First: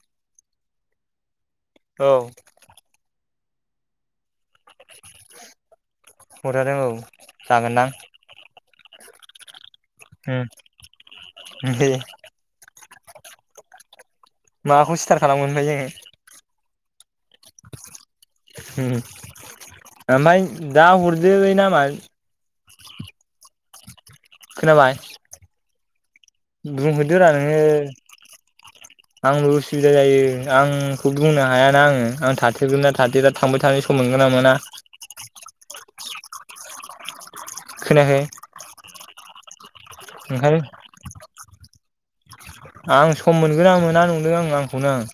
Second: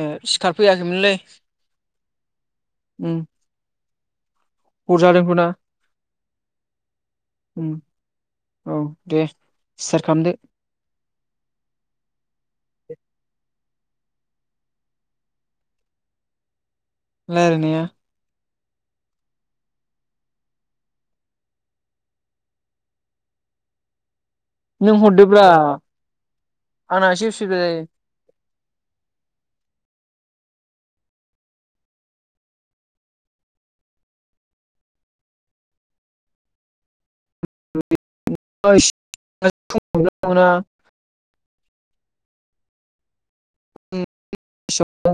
ओ सिखारफैयाखैमोनलै। औ। उम। हरजादों खोना हरजादों औ उम जागोनदां औ दे। स्टार्ट खालामदो उम दे। माखौ स्टार्ट खालामगोन ओमफाय जोङो? लारायनाया? उम ओमफाय दा हरदोलै नामा नों हरदोब्रा। आंना बुंहैदो एसे रा नोङो। उसुबिदा आंबो उसुबिदा जायो आंखौ बुंनो हायाना आङो आं थाथिरगोनना थाथेरा थांबाय थानाय सम मोनगोन ना मोना? खोनायाखै। ओयस। ओंखाय आं सम मोनगोन ना मोना नंदों आं आंखौनो आं।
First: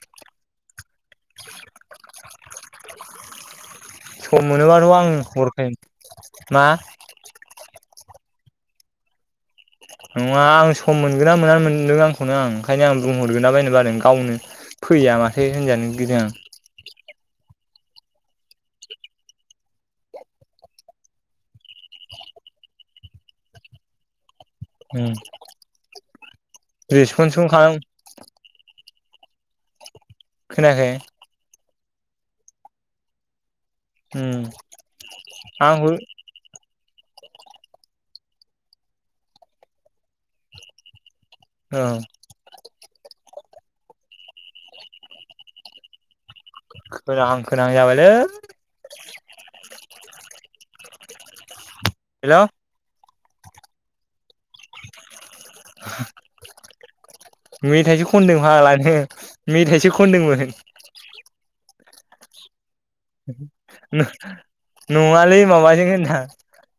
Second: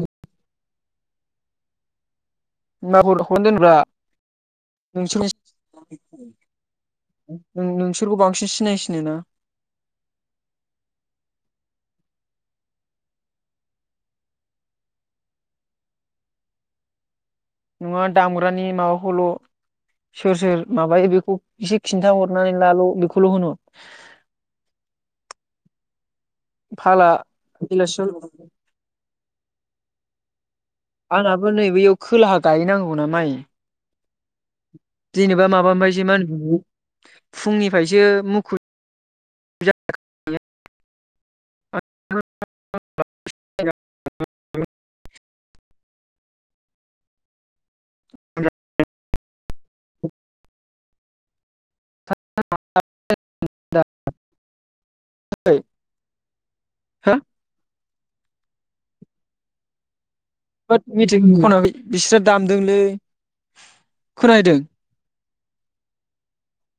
होमबाबो हरनादोनब्रा। सम मोनोबाथ' आं हरगोन मा उम नोंसोरखौ बांसिन सिनायसिनो ना। नङा आं सम मोनगोन ना मोना मोनदों आंखौनो आं ओंखायनो आं बुंहर गोरला बायनो बादों गावनो। फैया माथो होनजानो गिदों आं। नङा दामग्रानि माबाखौल' सोर सोर माबायो बेखौ एसे खिन्थ हरनानै लाल' बेखौल' होनहर। उम। रेसपन्सखौनो खालाम [unintelligible] खोनायाखै। आंहाबो नै बैयाव खोलाहा गायहैनांगौ ना माइ। उम। जेनेबा आंबो माबानिफायसो [unintelligible] फुंनिफायसो मुखुब ओं। [unintelligible] खोनाहां खोनाहां जाबायलै। [unintelligible] हेलौ [unintelligible] मेथाइसो खनदों मालानो मेथाइसो खनदोंमोन। होद मेथाय खनाखै बिसोरो दामदोंलै। नो खोनाहैदों नंङालै माबाजों होनदां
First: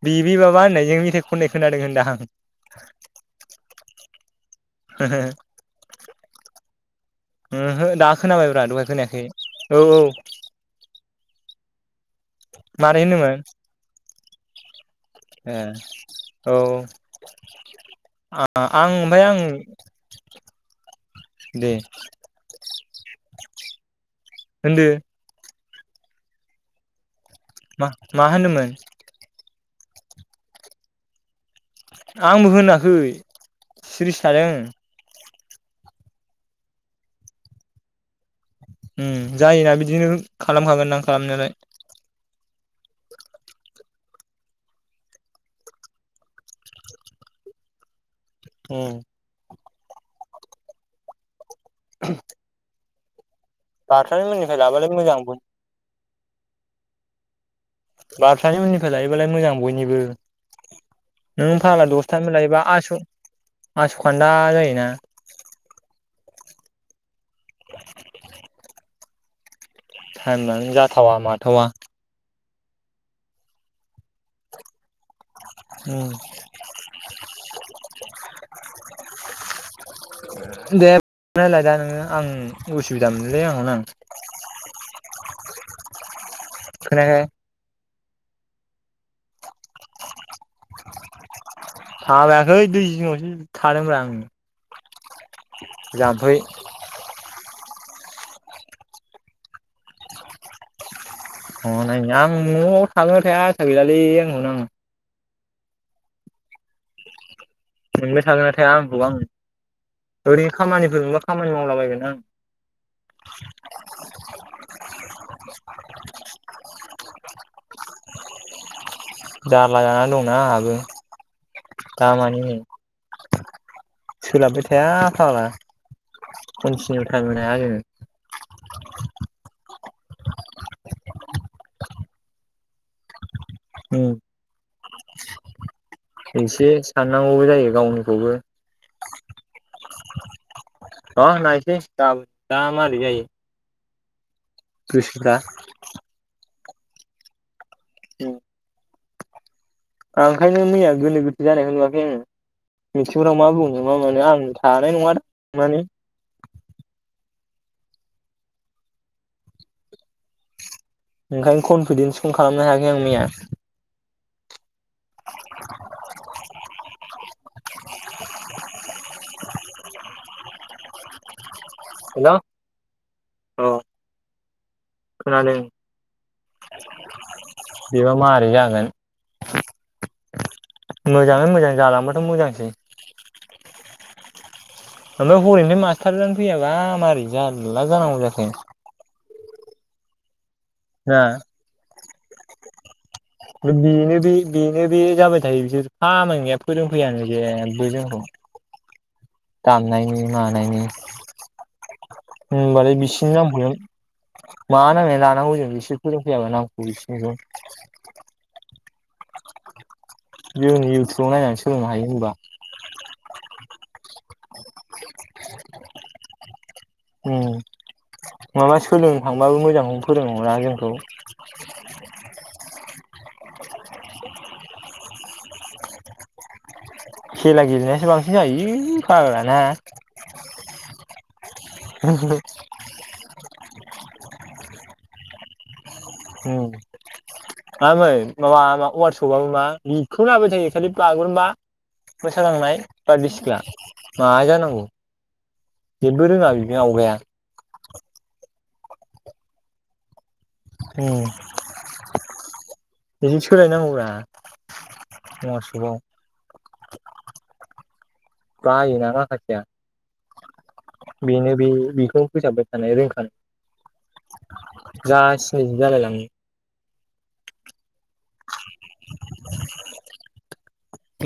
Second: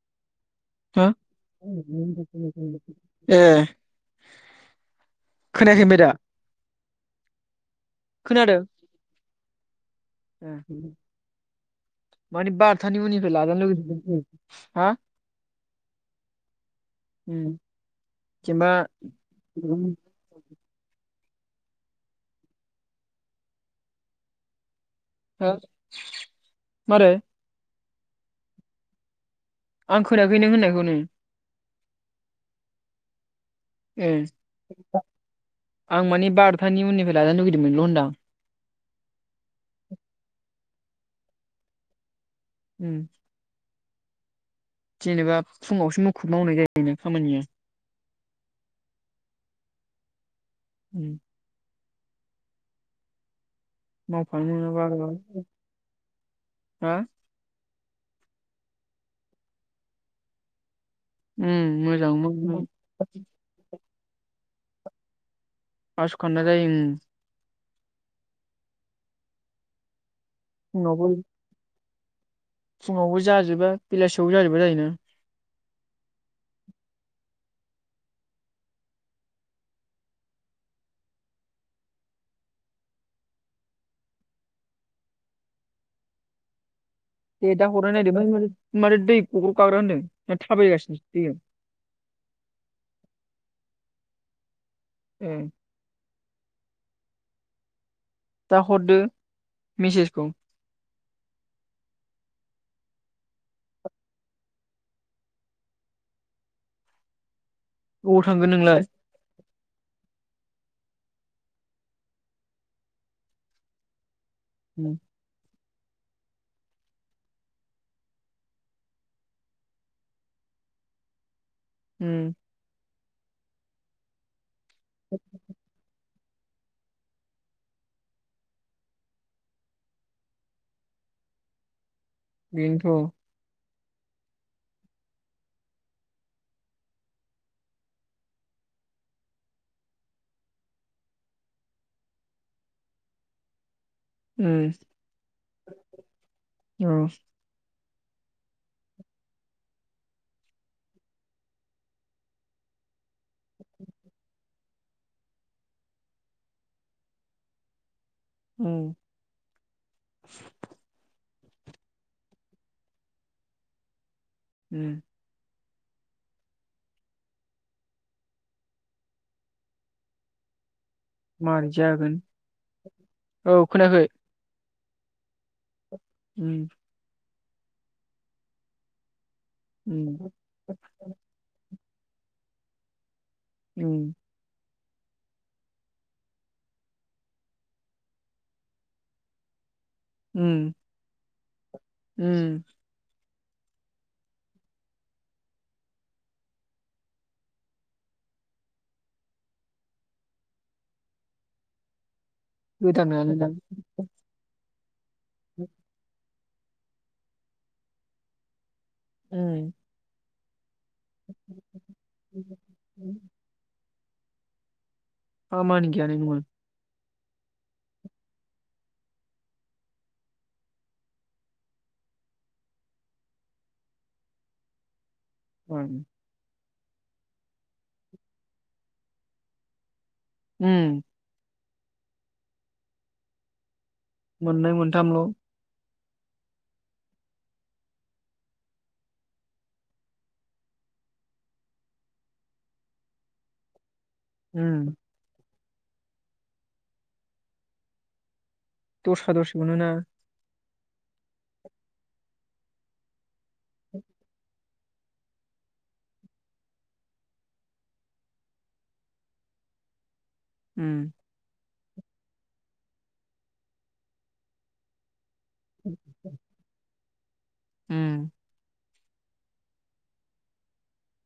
बिबि माबा होननाय जों हो मेथाइ खननाय खोनादों होनदां। [unintelligible] ए। हो हो खोनायाखै ओमबाय दा? ओहो दा खोनादों खोनाबायब्रा दहाय खोनायाखै औ औ। [unintelligible] मानि बार'थानि मारै उनिफ्राय होनोमोन लाजानो लुगैदोंमोन जों। हा? ए औ। उम आ जेनेबा ओमफ्राय आं। दे होनदो। हो मारै? म मा होनोमोन? आं खोनाखै नों होननायखौनो। आंबो होनाखै। ए। सिरिस थादों आं मानि बार'थानि उननिफ्राय लानो लुगैदोंमोनल' होनदां। ओ जायोना बिदिनो खालामखागोन दां खालामनायालाय। उम। जेनेबा फुङावसो मुखुब मावनाय जायोन खामानिया। ओम। उम। [inaudible] बाथारि मावफानो मोननिफ्राय मोनाबा लाबालाय मोजां बेयाव हा? बार'थानि उननिफ्राय लायोबालाय मोजां बयनिबो। नों उम फाग्ला मोजां दसथानि लायोबा आस' आस'खान्दा जायोना। आस खान्दा जायो ओम। टाइम लानो फुङावबो जाथावा माथावा। फुङावबो जाजोबा बेलासियावबो जाजोबा जायोना। उम। दे रायलायदो नोङो आं उसुबिदा मोनोलै आंनावनो आं। खोनायाखै? दे दा हरनाय नायदो। आमफाय माथो दै गग्र गाग्रा होन्दों ना थाबायगासिनो दैजों? थाबायाखै दै जिङावसो थादोंब्रा आं। ए। जामफै। दा हरदो मेसेजखौ। हनै आं नआव थागोनना थाया आं आसा गैयालै आंखौनो आं। अबाव मोनबाय थांगोन ना थाया नोंलाय आंखौ आं ओरै खामानिफोर मोनबा खामानि मावलाबायगोन आं। उम। जारला जानानै दंना आंहाबो उम दामानि। सोलाबबाय थाया फाग्ला कनथिनिउ टाइम होनो हाया जोङो बेनोथ'। उम। [inaudible] एसे साननांगौबो जायो गावनिखौबो। अ नायसै गामोनबा मारै जायो। गोसोफ्रा उम औ। उम। आं ओंखायनो मैया गोनो गोथो जानायखौ नुवाखै आङो। मिथिंफ्राव मा बुंनो मा मानो आं थानाय नङादां मानि उम। ओंखायनो कनफिडेन्सखौनो खालामनो हायाखै आं मैया। उम। [inaudible] मारै जागोन हेल' औ खोनायाखै। खोनादों। उम। बेबा मारै जागोन। उम। मोजाङै मोजां जालांबाथ' मोजांसै। उम। [unintelligible] मास्टारानो फैयाबा मारै जारला जानांगौ जाखो। उम। हा। उम। बेनो बे बेनो बे जाबाय थायो बिसोर खामानि गैया फोरोंफैयानो जेबो जोंखौ। दामनायनि मानायनि होनबालाय बिसिनि गोदानानो दां नामखौलाय मा नांनायनि लानांगौ जों बिसोर फोरोंफैयाबा नामखौ बिसिनिखौ उम। जों इउटुबाव नायनानै सोलोंनो हायो होमबा। [inaudible] खामानि गैयालै [unintelligible] उम माबा सोलोंनो थांबाबो मोजांखौनो फोरों हरा जोंखौ। उम। खेला गेलेनायासो बांसिन जाहैयो फाग्लाना। उम। [unintelligible] मोननै मोनथामल'। उम। [unintelligible] वात्साप आव मा बेखौनो [unintelligible] थायो खालि बागुरुम्बा मोसाग्लांनाय बारदै सिख्ला। मा उम जानांगौ जेबबो रोङा बिदि आवगाया। दस्रा दसे मोनोना उम बेजों सोलायनांगौब्रा वरसपआव। बायोना माखासेया उम बेनो बे बेखौ फोसाबबाय थानाय रोंखानाय जा सिनै जालाय लाङो। उम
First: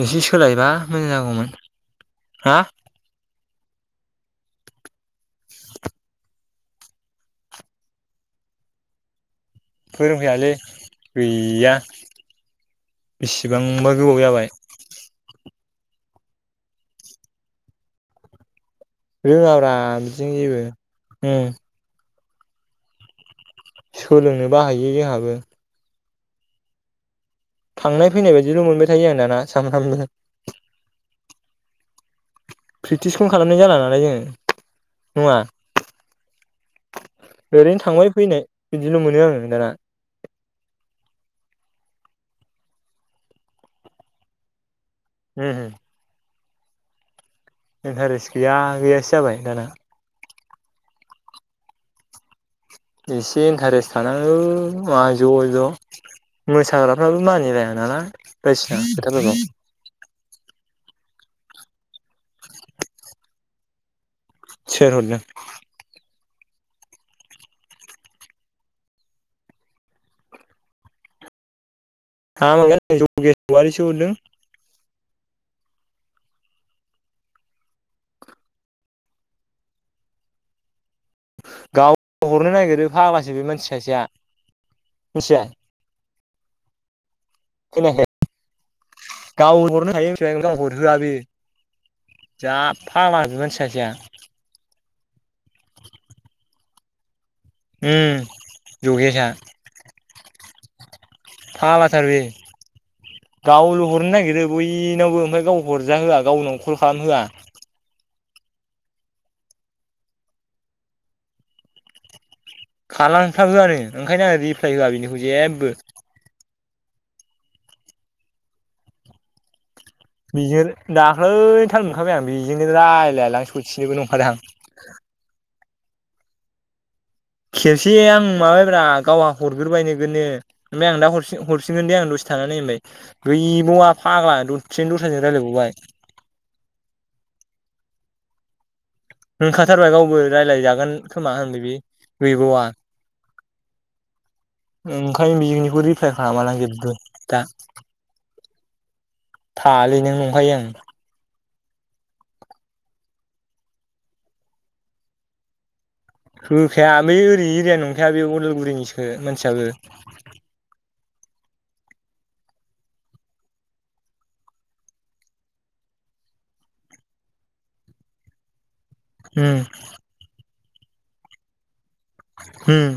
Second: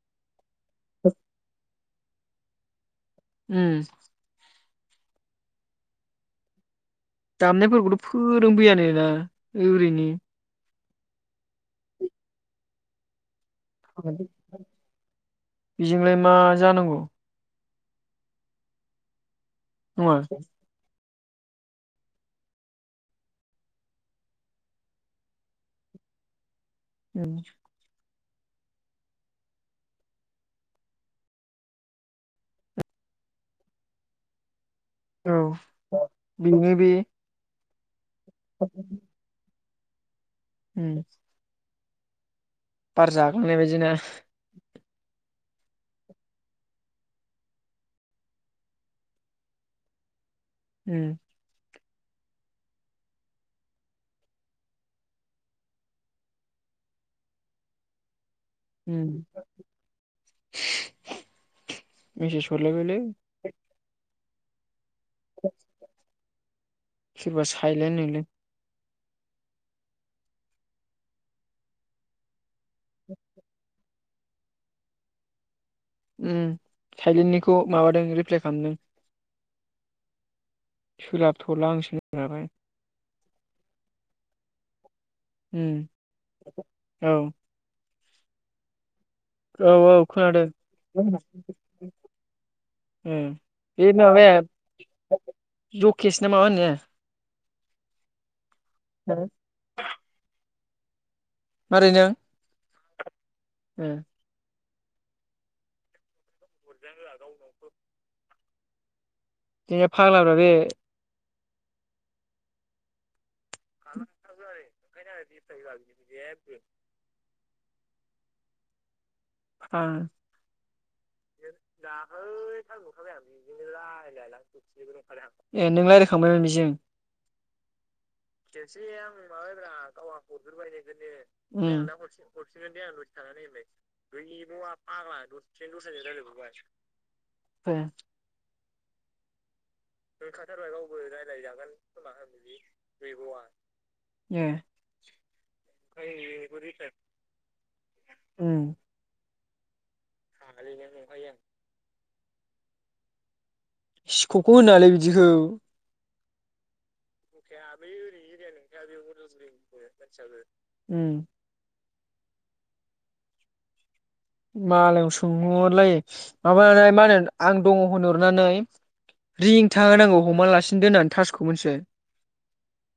एसे सोलायबा मोजां जागौमोन। हा? उम। दामनायफोरखौथ' फोरोंफैयानो ना। ओरैनो फोरोंफैयालै गैया बेसेबांबा गोबाव जाबाय बेजोंलाय मा जानांगौ। रोङाब्रा नङा बिदिजों जेबो उम। सोलोंनोबा हायो जोंहाबो उम। थांनाय फैनाय बायदिल' मोनबाय थायो आं दाना सानफ्रामबो प्रेकटिसखौनो खालामनाय जाला नालाय जोङो। नङा उम बेनो बे ओरैनो थांबाय फैनाय बिदिल' मोनो आङो दाना। उम। बार जाखांनाय बायदिना उमम। इन्टारेस्ट गैया गैयासो जाबाय दाना। उम। एसे इन्टारेस्ट थानांगौ मा ज' ज'। मोसाग्राफोराबो मानिलाया नालाय बायदिसिना उम खोथाफोरखौ मेसेस हरलायबायलै। सोर हरदों। सोरबा सायले नोलै। थाङा मोनगोन जगेस औवारिसो हरदों। उम थाइलेन्डनिखौ माबादों रिप्लाय खालामदों। सोलाबथ'ला आं गाव सोलाबनायालाय हरनो नागिरो फाग्लासो बे मानसि सासेआ मिथिबाय। उम औ खोनायाखै गाव औ हरनो औ हायो खोनादों गाव हरहोआ बेयो जा फाग्ला बि मानसि सासेआ जखेसना माबा होननाया उम जगेसा। मारै फाग्लाथार नों बे गावल' ए हरनो नागिरो बयनावबो ओमफ्राय गाव हरजा होआ गावनाव कल हरजा होआ खालामहोआ गावनावथ बे फाग्लाफोरा बे खालामथाबो आरो ओंखायनो आङो रिप्लाय होआ बिनिखौ जेबो जेबो हा बेजोंनो दाख्लै थाल मोनखाबाय आं बेजोंनो रायलायालां सथिबो नंखादां ए नों रायलाय खांबाय बेजों खेबसे आं माबाबायब्रा गावहा हरग्रोबाय नोगोनो ओमफ्राय आं दा हन उम हरसिनगोन दे आं दसे थानानै नाय होनबाय गैबावआ फाग्ला दसेनो दस्रा दस्रा रायज्लायबावबाय ह होनखाथारबाय गावबो रायज्लायजागोन खोमा होनबाय बि गैबावा गैबावा उम ओंखायनो बिनिखौ रिफ्लायार खालामालां जेबो दा उम [unintelligible] [unintelligible] सिख'खौ होनालाय बिदिखौ होखाया नै ओरै एरिया नंखाया बे अदालगुरिनिसो मानसियाबो। उम मालायाव सोंहरहरलाय माबानाय मा होनो आं दङ होनहरनानै उम रिं था होनांगौ हमना लासिनो दोननानै थासखौ मोनथिबाय। उम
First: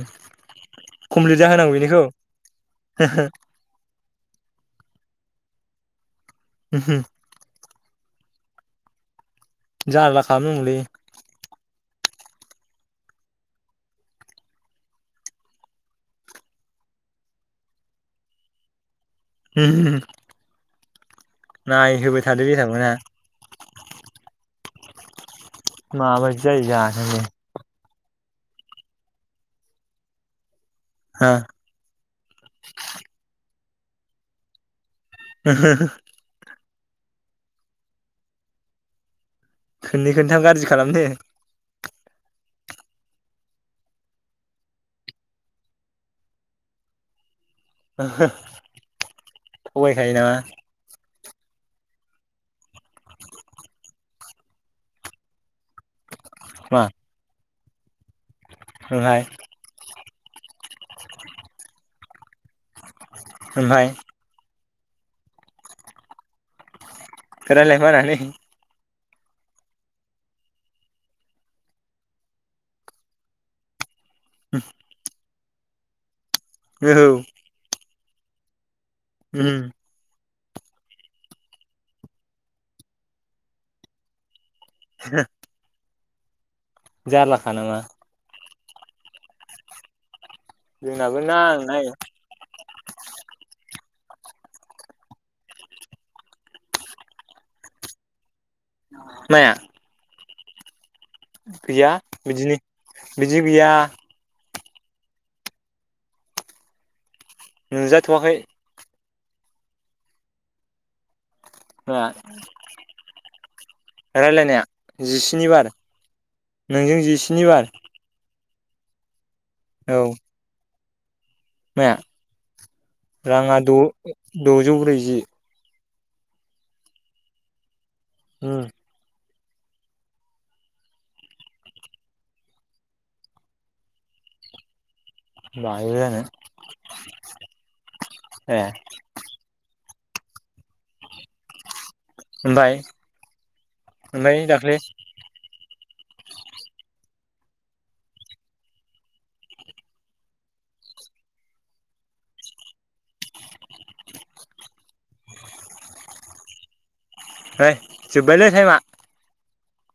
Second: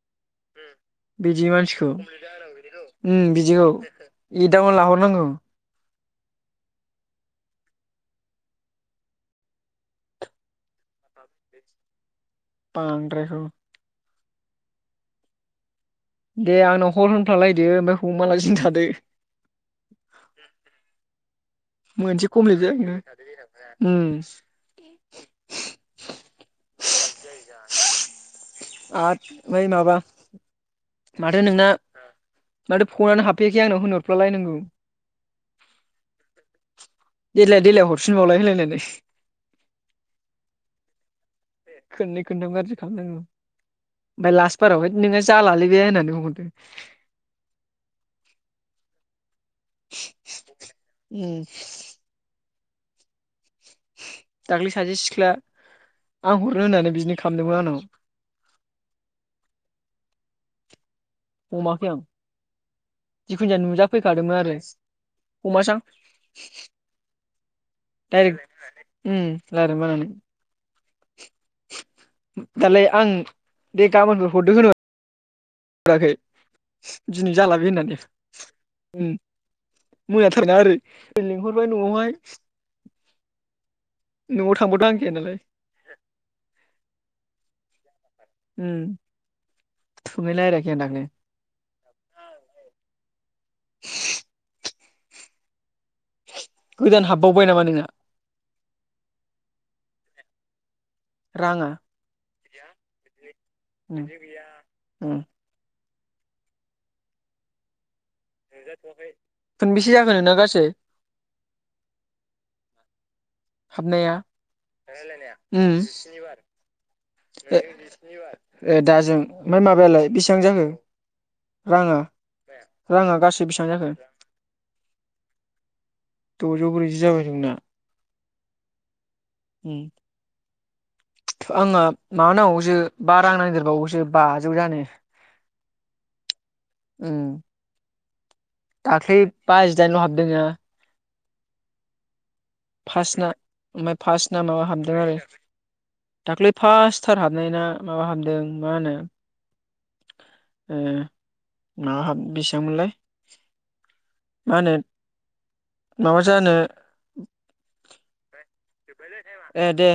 कमप्लिट बिदि जाहोनांगौ मानसिखौ। बेनिखौ उम बिदिखौ एदावना लाहरनांगौ। [inaudible] जारला खालामनांगौलै। बांद्रायखौ दे आंनाव हर होनफ्लालायदो ओमफ्राय हमालासिन थादो। [inaudible] नायहोबाय मोनसे थादो कमप्लिट बेथामोनहा जायाखैनो उम माबायदि जायो जानोलै। बै माबा हो माथो नोंना माथो फनानो हाबफैयाखै आंनाव होनहरफ्ला लायनांगौ। [inaudible] देलाय देलाय हरफिनबावलाय होनलायनानै। खोननै खोनथाम गाज्रि खालामनो। खोननै खोन्थाब गाज्रि खालामनांगौ। ओमफ्राय लास्ट बारावहाय नोंना जालालै बे होननानै बुंहरदों। थगायखायो नामा। उम दाख्लै सासे सिख्ला आं हरनो मा होननानै बिनो खामदोमोन आंनाव। [unintelligible] हमाखै आं जिखुन जाया ओमफ्राय नुजाफैखादोंमोन आरो। हमासां रानलायनो बानानै डाइरेक्ट उम लायरायनो बानानै। दालाय आं दे गाबोनखौ हरदो होन हराखै औ दिनै जाला बे होननानै। उम मोनाथारना ओरै लिंहरबाय न'आवहाय। न'आव थांबाथ' नांखाया नालाय। जारलाखा नामा उम [unintelligible] जोंनाबो ना नाय गोदान हाबबावबाय नामा नोंना? माया? राङा गैया बिदिनो बिदि गैया। उम उम नुजाथ'वाखै। खोनबेसे जाखो नोंना गासै? माया दा हाबनाया रायलायनाया जिस्नि बार। नोंजों जि। ओ दाजों ओमफ्राय औ माबायालाय बेसेबां जाखो? माया राङा राङा गासै बेसेबां जाखो? द'जौ ब्रैजि द'जौ ब्रैजि जाबाय नोंना। ओ। उ। आंना मा नांगौसो बा रां ननायदेरबावोसो बाजौ जानो। बाजौ जानो ए। दाख्लि बाजिदाइनल' हाबदोंना ओमफ्राय फार्स्ट ना ओमफ्राय फार्स्टना माबा हाबदों आरो। दाख्लै फार्स्टथार हाबनाय ना माबा हाबदों मा होनो। ओ मा बेसेबांमोनलाय। मा होनो माबा जानो। फ्राय जोब्बायलै टाइमआ। ए दे।